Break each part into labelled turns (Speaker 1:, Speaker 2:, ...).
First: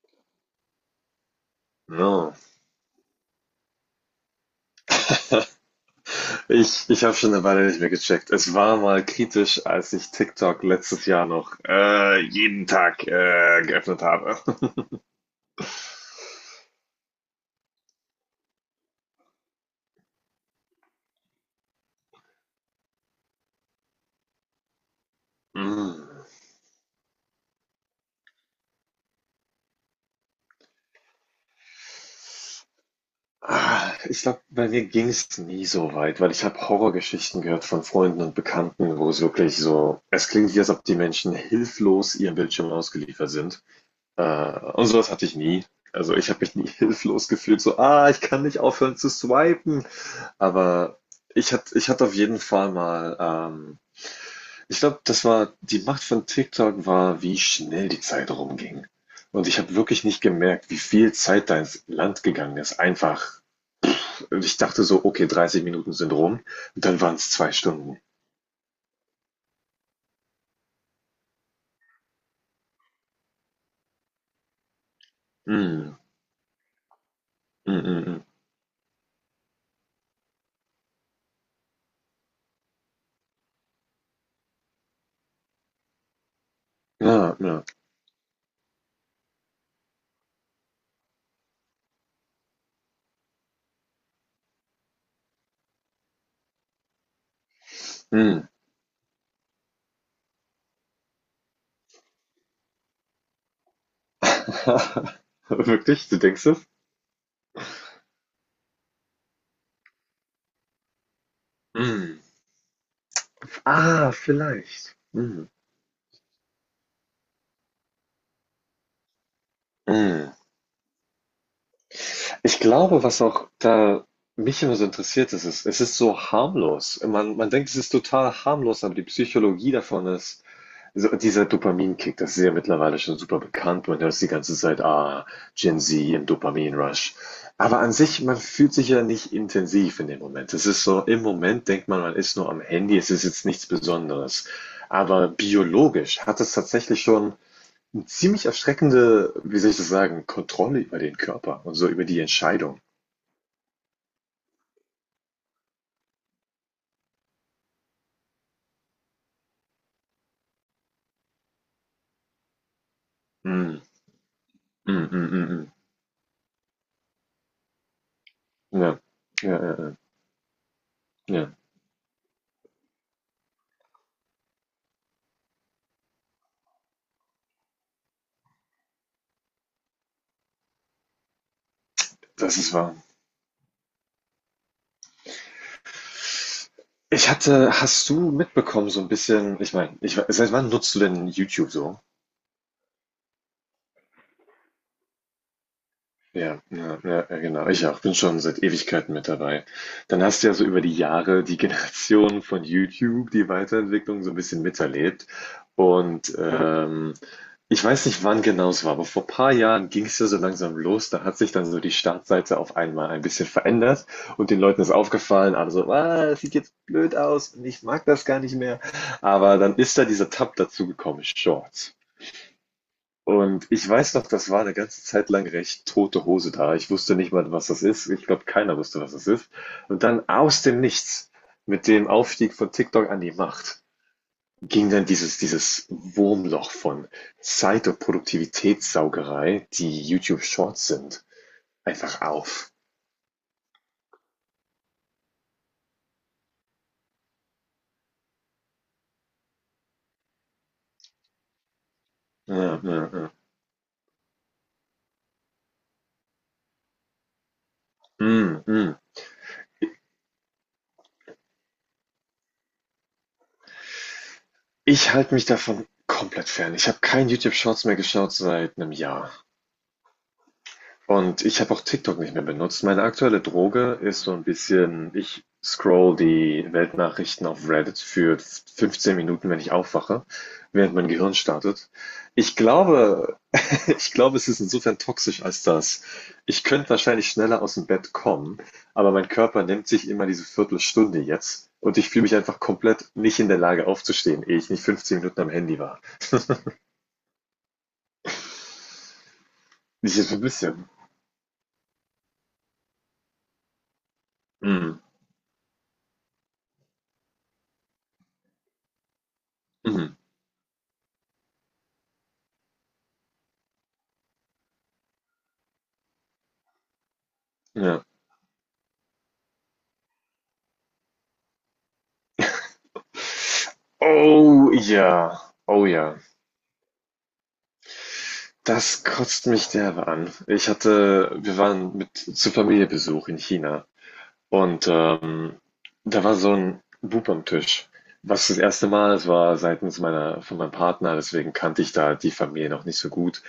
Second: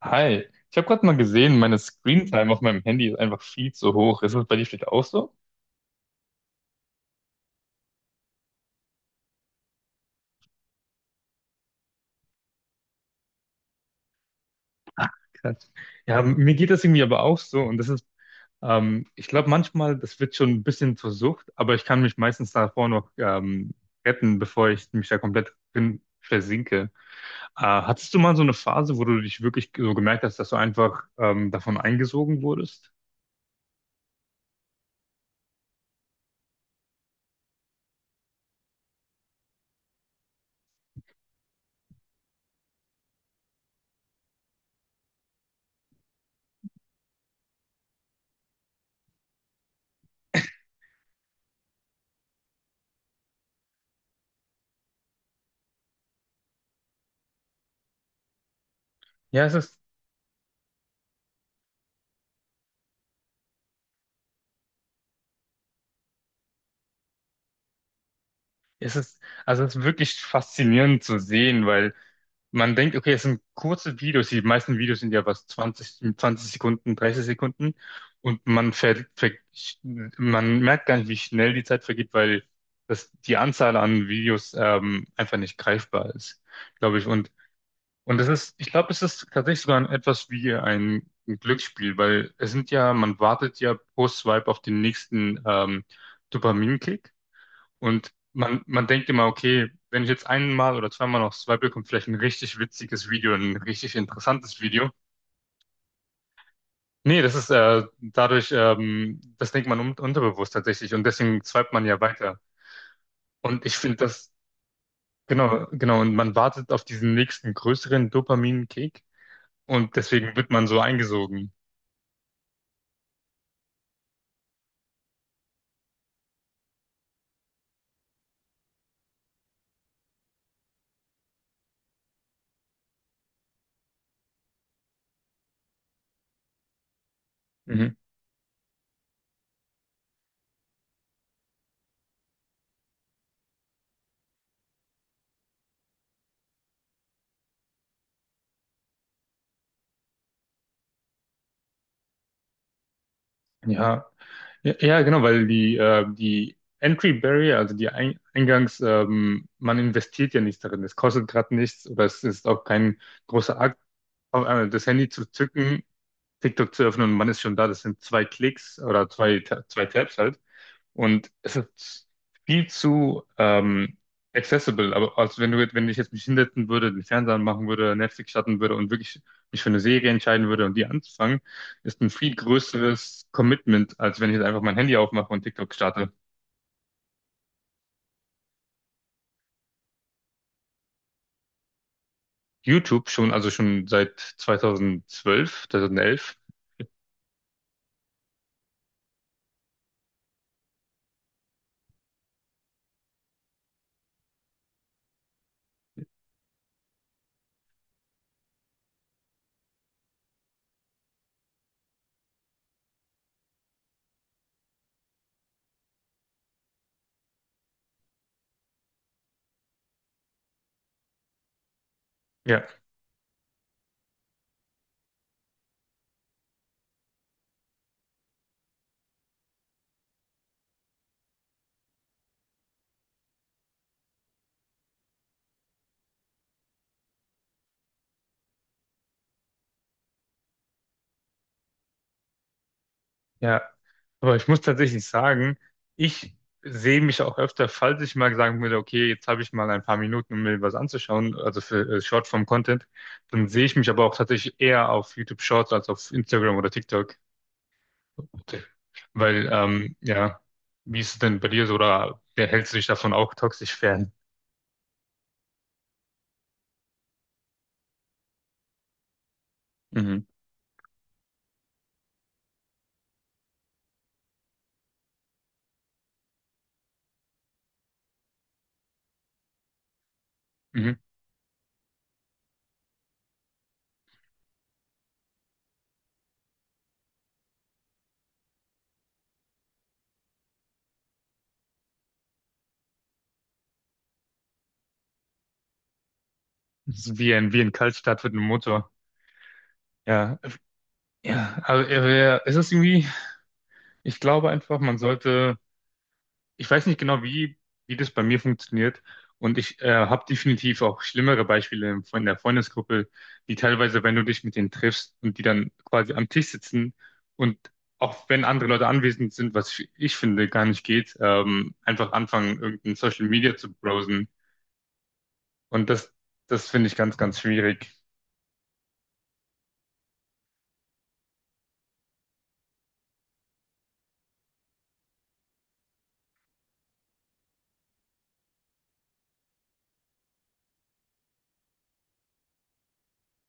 Speaker 1: Hi, ich habe gerade mal gesehen, meine
Speaker 2: No.
Speaker 1: Screentime auf meinem Handy ist einfach viel zu hoch. Ist das bei dir vielleicht auch so?
Speaker 2: Ich habe schon eine Weile nicht mehr gecheckt. Es war mal kritisch, als ich TikTok letztes Jahr noch jeden Tag geöffnet habe.
Speaker 1: Ach, krass. Ja, mir geht das irgendwie aber auch so. Und das ist, ich glaube manchmal, das wird schon ein bisschen zur Sucht, aber ich kann mich meistens davor noch retten, bevor ich mich da komplett drin
Speaker 2: Mm.
Speaker 1: versinke. Hattest du mal so eine Phase, wo du dich wirklich so gemerkt hast, dass du einfach davon eingesogen wurdest?
Speaker 2: Ich glaube, bei mir ging es nie so weit, weil ich habe Horrorgeschichten gehört von Freunden und Bekannten, wo es wirklich so, es klingt wie, als ob die Menschen hilflos ihrem Bildschirm ausgeliefert sind. Äh, und sowas hatte ich nie. Also ich habe mich nie hilflos gefühlt, so, ah, ich kann nicht aufhören zu swipen. Aber ich hatte auf jeden Fall mal, ich glaube, das war die Macht von TikTok war, wie schnell die Zeit rumging.
Speaker 1: Ja,
Speaker 2: Und
Speaker 1: es
Speaker 2: ich habe
Speaker 1: ist,
Speaker 2: wirklich nicht gemerkt, wie viel Zeit da ins Land gegangen ist. Einfach, ich dachte so, okay, 30 Minuten sind rum und dann waren es zwei Stunden.
Speaker 1: es ist, also es ist wirklich faszinierend zu sehen, weil man denkt, okay, es sind kurze Videos. Die meisten Videos sind ja was
Speaker 2: Mm,
Speaker 1: 20, 20 Sekunden, 30
Speaker 2: mm,
Speaker 1: Sekunden.
Speaker 2: mm, mm.
Speaker 1: Und man merkt gar nicht, wie schnell die Zeit vergeht, weil das, die Anzahl an Videos einfach nicht greifbar ist, glaube ich.
Speaker 2: Ja, ja,
Speaker 1: Und das ist, ich glaube, es ist tatsächlich sogar etwas wie ein Glücksspiel, weil es sind ja, man wartet ja pro Swipe auf den nächsten Dopaminkick. Und
Speaker 2: mm.
Speaker 1: man denkt immer, okay, wenn ich jetzt einmal oder zweimal noch swipe, kommt vielleicht ein richtig witziges Video, ein richtig interessantes Video.
Speaker 2: Wirklich? Du denkst es?
Speaker 1: Nee, das ist dadurch, das denkt man un unterbewusst tatsächlich und deswegen swipet man ja
Speaker 2: Mm.
Speaker 1: weiter. Und ich finde
Speaker 2: Ah,
Speaker 1: das,
Speaker 2: vielleicht.
Speaker 1: genau, genau, und man wartet auf diesen nächsten größeren Dopamin-Kick und
Speaker 2: Mm.
Speaker 1: deswegen wird man so eingesogen.
Speaker 2: Ich glaube, was auch da mich immer so interessiert, ist es, es ist so harmlos. Man denkt, es ist total harmlos, aber die Psychologie davon ist, so dieser Dopaminkick, das ist ja mittlerweile schon super bekannt. Man hört es die ganze Zeit, ah, Gen Z im Dopaminrush. Aber an
Speaker 1: Mhm.
Speaker 2: sich, man fühlt sich ja nicht intensiv in dem Moment. Es ist so, im Moment denkt man, man ist nur am Handy, es ist jetzt nichts Besonderes. Aber biologisch hat es tatsächlich schon eine ziemlich erschreckende, wie soll ich das sagen, Kontrolle über den Körper und so über die Entscheidung.
Speaker 1: Ja, ja, ja, genau, weil die Entry Barrier, also die Ein Eingangs, man investiert ja nichts darin. Es kostet gerade nichts oder es ist auch kein großer Akt,
Speaker 2: Mhm.
Speaker 1: auf einmal das Handy
Speaker 2: Mhm,
Speaker 1: zu
Speaker 2: mhm,
Speaker 1: zücken, TikTok zu öffnen und man ist schon da. Das sind zwei Klicks
Speaker 2: mhm. Ja.
Speaker 1: oder
Speaker 2: Ja, ja,
Speaker 1: Zwei
Speaker 2: ja.
Speaker 1: Tabs halt. Und es
Speaker 2: Ja,
Speaker 1: ist viel zu accessible. Aber als wenn du, wenn ich jetzt mich hinsetzen würde, den Fernseher anmachen würde, Netflix starten würde und wirklich mich für eine Serie entscheiden würde und die anzufangen, ist ein viel
Speaker 2: das ist wahr.
Speaker 1: größeres Commitment, als wenn ich jetzt einfach mein Handy aufmache und TikTok starte.
Speaker 2: Ich hatte, hast du mitbekommen, so ein bisschen, ich meine, ich, we- seit wann nutzt du denn YouTube so?
Speaker 1: YouTube schon, also schon seit 2012, 2011.
Speaker 2: Ja, ja, ja, ja, genau. Ich auch. Bin schon seit Ewigkeiten mit dabei. Dann hast du ja so über die Jahre die Generation von YouTube, die Weiterentwicklung so ein bisschen miterlebt. Und ich weiß nicht, wann genau es war, aber vor ein paar Jahren ging es ja so langsam los. Da hat sich dann so die Startseite auf einmal ein bisschen verändert und den Leuten ist aufgefallen, also ah, das sieht jetzt blöd aus und ich mag das gar nicht mehr. Aber dann ist da dieser Tab dazu gekommen, Shorts.
Speaker 1: Ja,
Speaker 2: Und ich weiß noch, das war eine ganze Zeit lang recht tote Hose da. Ich wusste nicht mal, was das ist. Ich glaube, keiner wusste, was das ist. Und dann aus dem Nichts, mit dem Aufstieg von TikTok an die Macht, ging dann dieses Wurmloch von Zeit und Produktivitätssaugerei, die YouTube Shorts sind, einfach auf.
Speaker 1: ja, aber ich muss tatsächlich sagen, ich sehe mich auch öfter, falls ich mal sagen würde, okay, jetzt habe ich mal ein paar Minuten, um mir was anzuschauen, also für
Speaker 2: Ja,
Speaker 1: Shortform-Content,
Speaker 2: ja, ja.
Speaker 1: dann sehe ich mich aber auch tatsächlich eher auf YouTube Shorts als auf Instagram oder TikTok.
Speaker 2: Mhm, mhm.
Speaker 1: Weil, ja, wie ist es denn bei dir so, oder wer hältst du dich davon auch toxisch fern?
Speaker 2: Ich halte mich davon komplett fern. Ich habe kein YouTube Shorts mehr geschaut seit 'nem Jahr.
Speaker 1: Mhm.
Speaker 2: Und ich habe auch TikTok nicht mehr benutzt. Meine aktuelle Droge ist so ein bisschen, ich scroll die Weltnachrichten auf Reddit für 15 Minuten, wenn ich aufwache,
Speaker 1: Mhm.
Speaker 2: während mein Gehirn startet. Ich glaube, ich glaube, es ist insofern toxisch als das. Ich könnte wahrscheinlich schneller aus dem Bett kommen, aber mein Körper nimmt sich immer diese Viertelstunde jetzt und ich fühle mich einfach komplett nicht in der Lage aufzustehen, ehe ich nicht 15 Minuten am Handy war.
Speaker 1: Das ist wie wie ein Kaltstart mit einem Motor.
Speaker 2: Ich so
Speaker 1: Ja,
Speaker 2: ein bisschen.
Speaker 1: ja, also es ist irgendwie, ich glaube einfach, man
Speaker 2: Mm,
Speaker 1: sollte, ich weiß nicht genau, wie das bei mir funktioniert. Und ich
Speaker 2: mm,
Speaker 1: habe definitiv auch schlimmere Beispiele von der Freundesgruppe, die teilweise, wenn du dich mit denen triffst und die dann quasi am Tisch sitzen und
Speaker 2: ja.
Speaker 1: auch wenn andere Leute anwesend sind, was ich finde gar nicht geht, einfach anfangen, irgendein Social Media zu browsen.
Speaker 2: Oh ja, oh
Speaker 1: Und
Speaker 2: ja.
Speaker 1: das finde ich ganz schwierig.
Speaker 2: Das kotzt mich derbe an. Ich hatte wir waren mit zu Familienbesuch in China und, da war so ein Bub am Tisch, was das erste Mal es war seitens meiner von meinem Partner, deswegen kannte ich da die Familie noch nicht so gut.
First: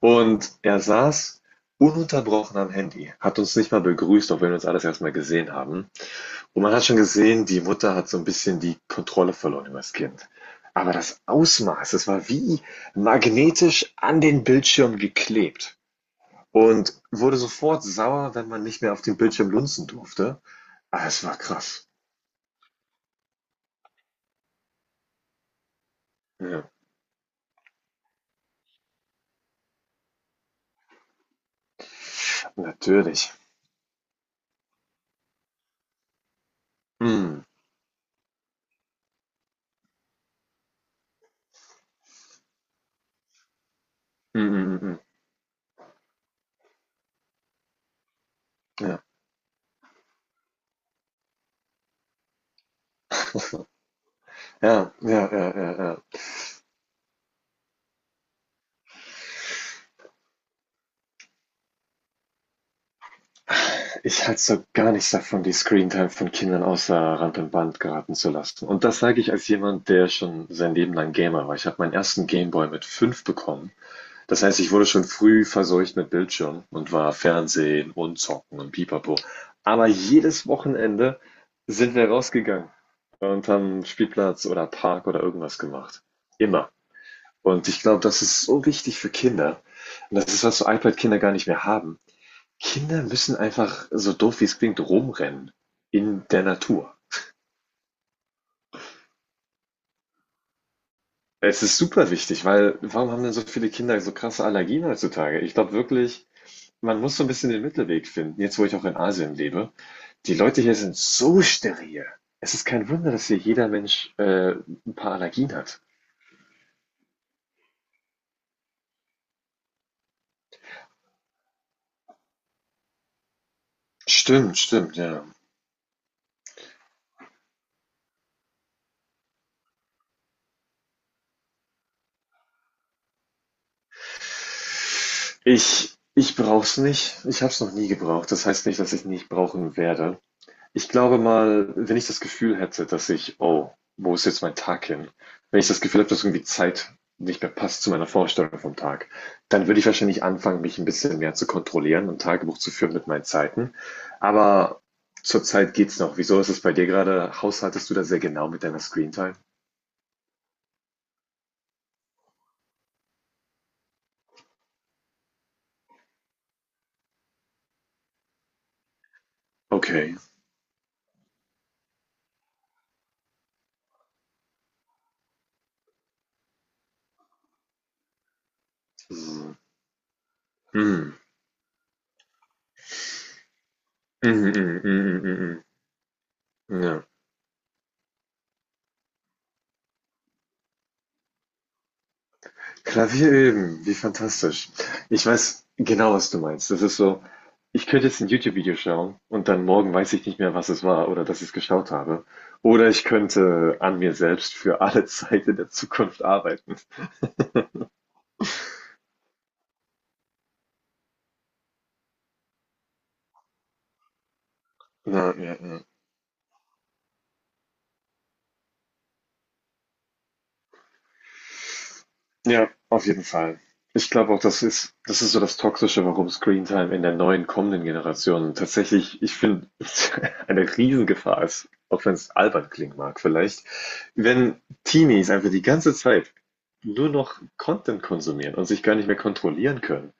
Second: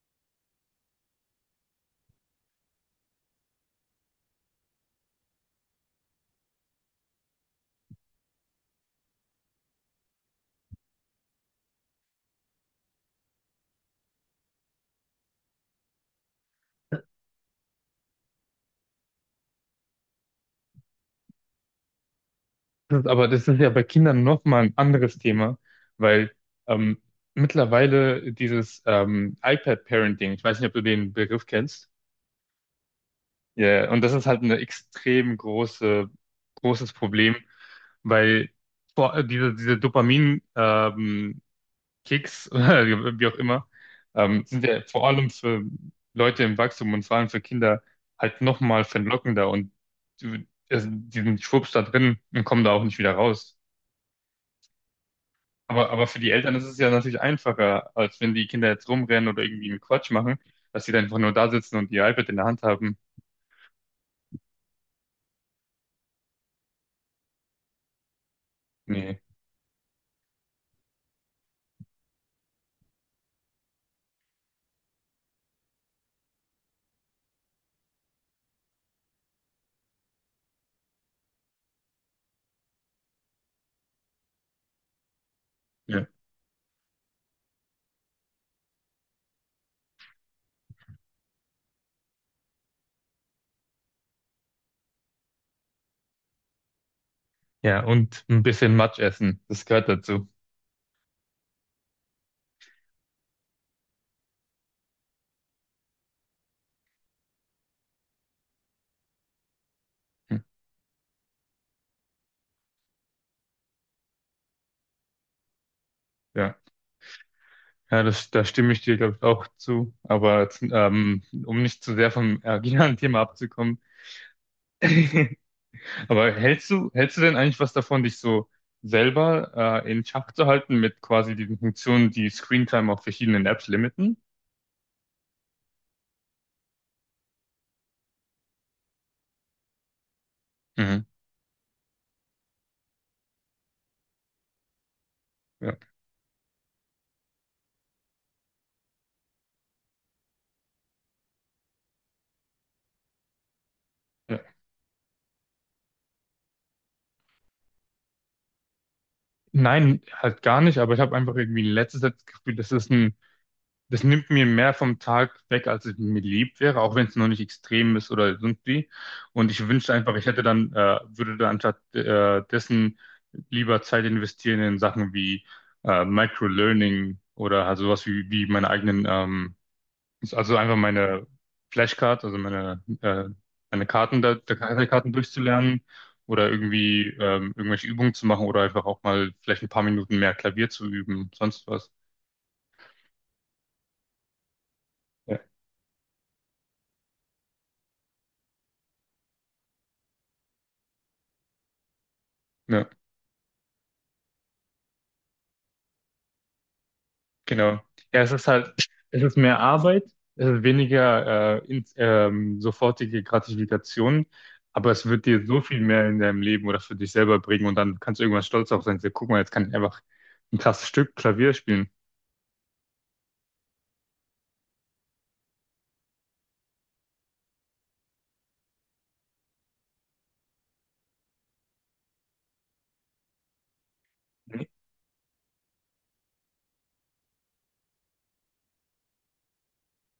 Speaker 2: Und er saß ununterbrochen am Handy, hat uns nicht mal begrüßt, auch wenn wir uns alles erst mal gesehen haben. Und man hat schon gesehen, die Mutter hat so ein bisschen die Kontrolle verloren über das Kind. Aber das Ausmaß, das war wie magnetisch an den Bildschirm geklebt und wurde sofort sauer, wenn man nicht mehr auf dem Bildschirm lunzen durfte. Ah, es war krass.
Speaker 1: Das, ist aber das ist ja bei Kindern nochmal ein anderes Thema, weil
Speaker 2: Ja,
Speaker 1: ähm, mittlerweile dieses iPad-Parenting, ich weiß nicht, ob du den Begriff kennst.
Speaker 2: natürlich.
Speaker 1: Ja, ja, und das ist halt ein großes Problem,
Speaker 2: Mhm.
Speaker 1: weil diese, diese Dopamin, Kicks, oder wie auch immer,
Speaker 2: Mhm,
Speaker 1: sind
Speaker 2: mhm,
Speaker 1: ja
Speaker 2: mhm.
Speaker 1: vor allem für Leute im Wachstum und vor allem für Kinder halt nochmal
Speaker 2: Ja.
Speaker 1: verlockender und also die sind schwupps da drin und kommen da auch nicht wieder raus.
Speaker 2: Ja, ja, ja, ja, ja.
Speaker 1: Aber für die Eltern ist es ja natürlich einfacher, als wenn die Kinder jetzt rumrennen oder irgendwie einen Quatsch machen, dass sie dann einfach nur da sitzen und ihr iPad in der Hand haben.
Speaker 2: Ich halte so gar nichts davon, die Screentime von Kindern außer Rand und Band geraten zu lassen. Und das sage
Speaker 1: Nee.
Speaker 2: ich als jemand, der schon sein Leben lang Gamer war. Ich habe meinen ersten Gameboy mit fünf bekommen. Das heißt, ich wurde schon früh verseucht mit Bildschirm und war Fernsehen und Zocken und Pipapo. Aber jedes Wochenende sind wir rausgegangen und haben Spielplatz oder Park oder irgendwas gemacht. Immer. Und ich glaube, das ist so wichtig für Kinder. Und das ist, was so iPad-Kinder gar nicht mehr haben. Kinder müssen einfach, so doof wie es klingt, rumrennen in der Natur.
Speaker 1: Ja, und ein bisschen Matsch essen, das gehört dazu.
Speaker 2: Es ist super wichtig, weil warum haben denn so viele Kinder so krasse Allergien heutzutage? Ich glaube wirklich, man muss so ein bisschen den Mittelweg finden. Jetzt, wo ich auch in Asien lebe, die
Speaker 1: Hm,
Speaker 2: Leute hier sind so steril. Es ist kein Wunder, dass hier jeder Mensch, 'n paar Allergien hat.
Speaker 1: ja, ja das, da stimme ich dir, glaube ich, auch zu. Aber jetzt, um nicht zu sehr vom originalen Thema abzukommen,
Speaker 2: Stimmt, stimmt, ja.
Speaker 1: aber hältst du denn eigentlich was davon, dich so selber in Schach zu halten mit quasi diesen Funktionen, die Screentime auf verschiedenen Apps limiten?
Speaker 2: Ich ich brauche es nicht. Ich habe es noch nie gebraucht. Das heißt nicht, dass ich nicht brauchen werde. Ich
Speaker 1: Mhm.
Speaker 2: glaube mal, wenn ich das Gefühl hätte, dass ich oh, wo ist jetzt mein Tag hin? Wenn ich
Speaker 1: Ja,
Speaker 2: das Gefühl habe, dass irgendwie Zeit nicht mehr passt zu meiner Vorstellung vom Tag, dann würde ich wahrscheinlich anfangen, mich ein bisschen mehr zu kontrollieren und Tagebuch zu führen mit meinen Zeiten.
Speaker 1: ja.
Speaker 2: Aber zurzeit geht's noch. Wieso ist es bei dir gerade? Haushaltest du da sehr genau mit deiner Screentime?
Speaker 1: Nein, halt gar nicht, aber ich habe einfach irgendwie in letzter Zeit das Gefühl, das ist ein das nimmt mir mehr vom Tag weg, als es mir lieb wäre, auch wenn es noch nicht extrem ist oder irgendwie. Und ich wünschte
Speaker 2: Okay.
Speaker 1: einfach, würde dann anstatt dessen lieber Zeit investieren in Sachen wie Microlearning oder halt sowas wie meine eigenen,
Speaker 2: Mhm.
Speaker 1: also einfach
Speaker 2: Mhm.
Speaker 1: meine Flashcards, also meine Karten da,
Speaker 2: Mhm,
Speaker 1: der
Speaker 2: mhm,
Speaker 1: Karten
Speaker 2: mhm, mhm,
Speaker 1: durchzulernen oder
Speaker 2: mhm. Ja.
Speaker 1: irgendwie irgendwelche Übungen zu machen oder einfach auch mal vielleicht ein paar Minuten mehr Klavier zu üben, sonst was.
Speaker 2: Klavier üben, wie fantastisch. Ich weiß genau, was du meinst. Das ist so, ich könnte jetzt ein YouTube-Video schauen und dann morgen weiß ich nicht mehr, was es war oder dass ich es geschaut habe.
Speaker 1: Ja.
Speaker 2: Oder ich könnte an mir selbst für alle Zeit in der Zukunft arbeiten.
Speaker 1: Genau. Ja, es ist halt, es ist mehr Arbeit, es ist weniger sofortige Gratifikation, aber es wird
Speaker 2: Ja,
Speaker 1: dir
Speaker 2: ja,
Speaker 1: so viel
Speaker 2: ja.
Speaker 1: mehr in deinem Leben oder für dich selber bringen und dann kannst du irgendwann stolz darauf sein, so, guck mal, jetzt kann ich einfach ein krasses Stück Klavier spielen.
Speaker 2: Ja, auf jeden Fall. Ich glaube auch, das ist so das Toxische, warum Screentime in der neuen kommenden Generation tatsächlich, ich finde, eine Riesengefahr ist, auch wenn es albern klingen mag vielleicht, wenn Teenies einfach die ganze Zeit nur noch Content konsumieren und sich gar nicht mehr kontrollieren können,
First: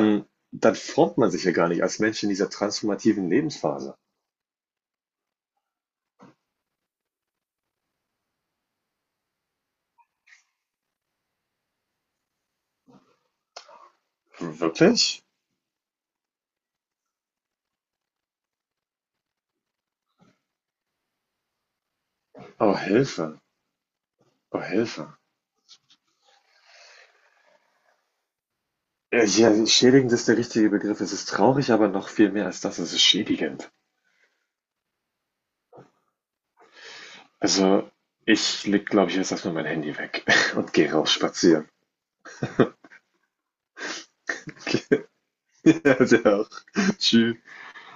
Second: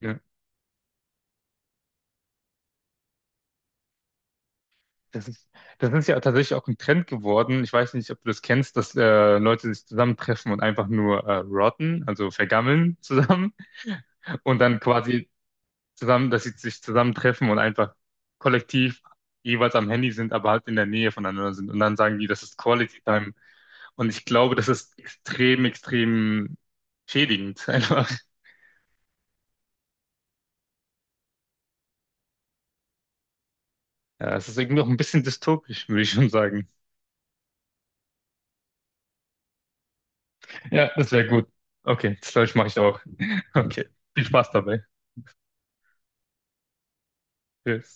Speaker 1: Ja,
Speaker 2: dann formt man sich ja gar nicht als Mensch in dieser transformativen Lebensphase.
Speaker 1: das ist, das ist ja tatsächlich auch ein Trend geworden. Ich weiß nicht, ob du das kennst, dass Leute sich zusammentreffen und einfach nur rotten, also vergammeln zusammen und dann
Speaker 2: Wirklich?
Speaker 1: quasi zusammen, dass sie sich zusammentreffen und einfach kollektiv jeweils am Handy sind, aber halt in der Nähe voneinander sind. Und dann sagen die, das ist
Speaker 2: Oh,
Speaker 1: Quality Time.
Speaker 2: Hilfe.
Speaker 1: Und ich glaube,
Speaker 2: Oh,
Speaker 1: das ist
Speaker 2: Hilfe.
Speaker 1: extrem, extrem schädigend einfach.
Speaker 2: Ja, ja, schädigend ist der richtige Begriff. Es ist traurig, aber noch viel mehr als das. Es ist schädigend.
Speaker 1: Ja, es ist irgendwie auch ein bisschen dystopisch, würde ich schon sagen.
Speaker 2: Also, ich leg, glaube ich, jetzt erstmal mein Handy weg und
Speaker 1: Ja,
Speaker 2: gehe
Speaker 1: das
Speaker 2: raus
Speaker 1: wäre gut.
Speaker 2: spazieren.
Speaker 1: Okay, das glaube ich, mache ich auch. Okay, viel Spaß dabei.
Speaker 2: Ja, der auch. Tschüss.
Speaker 1: Tschüss.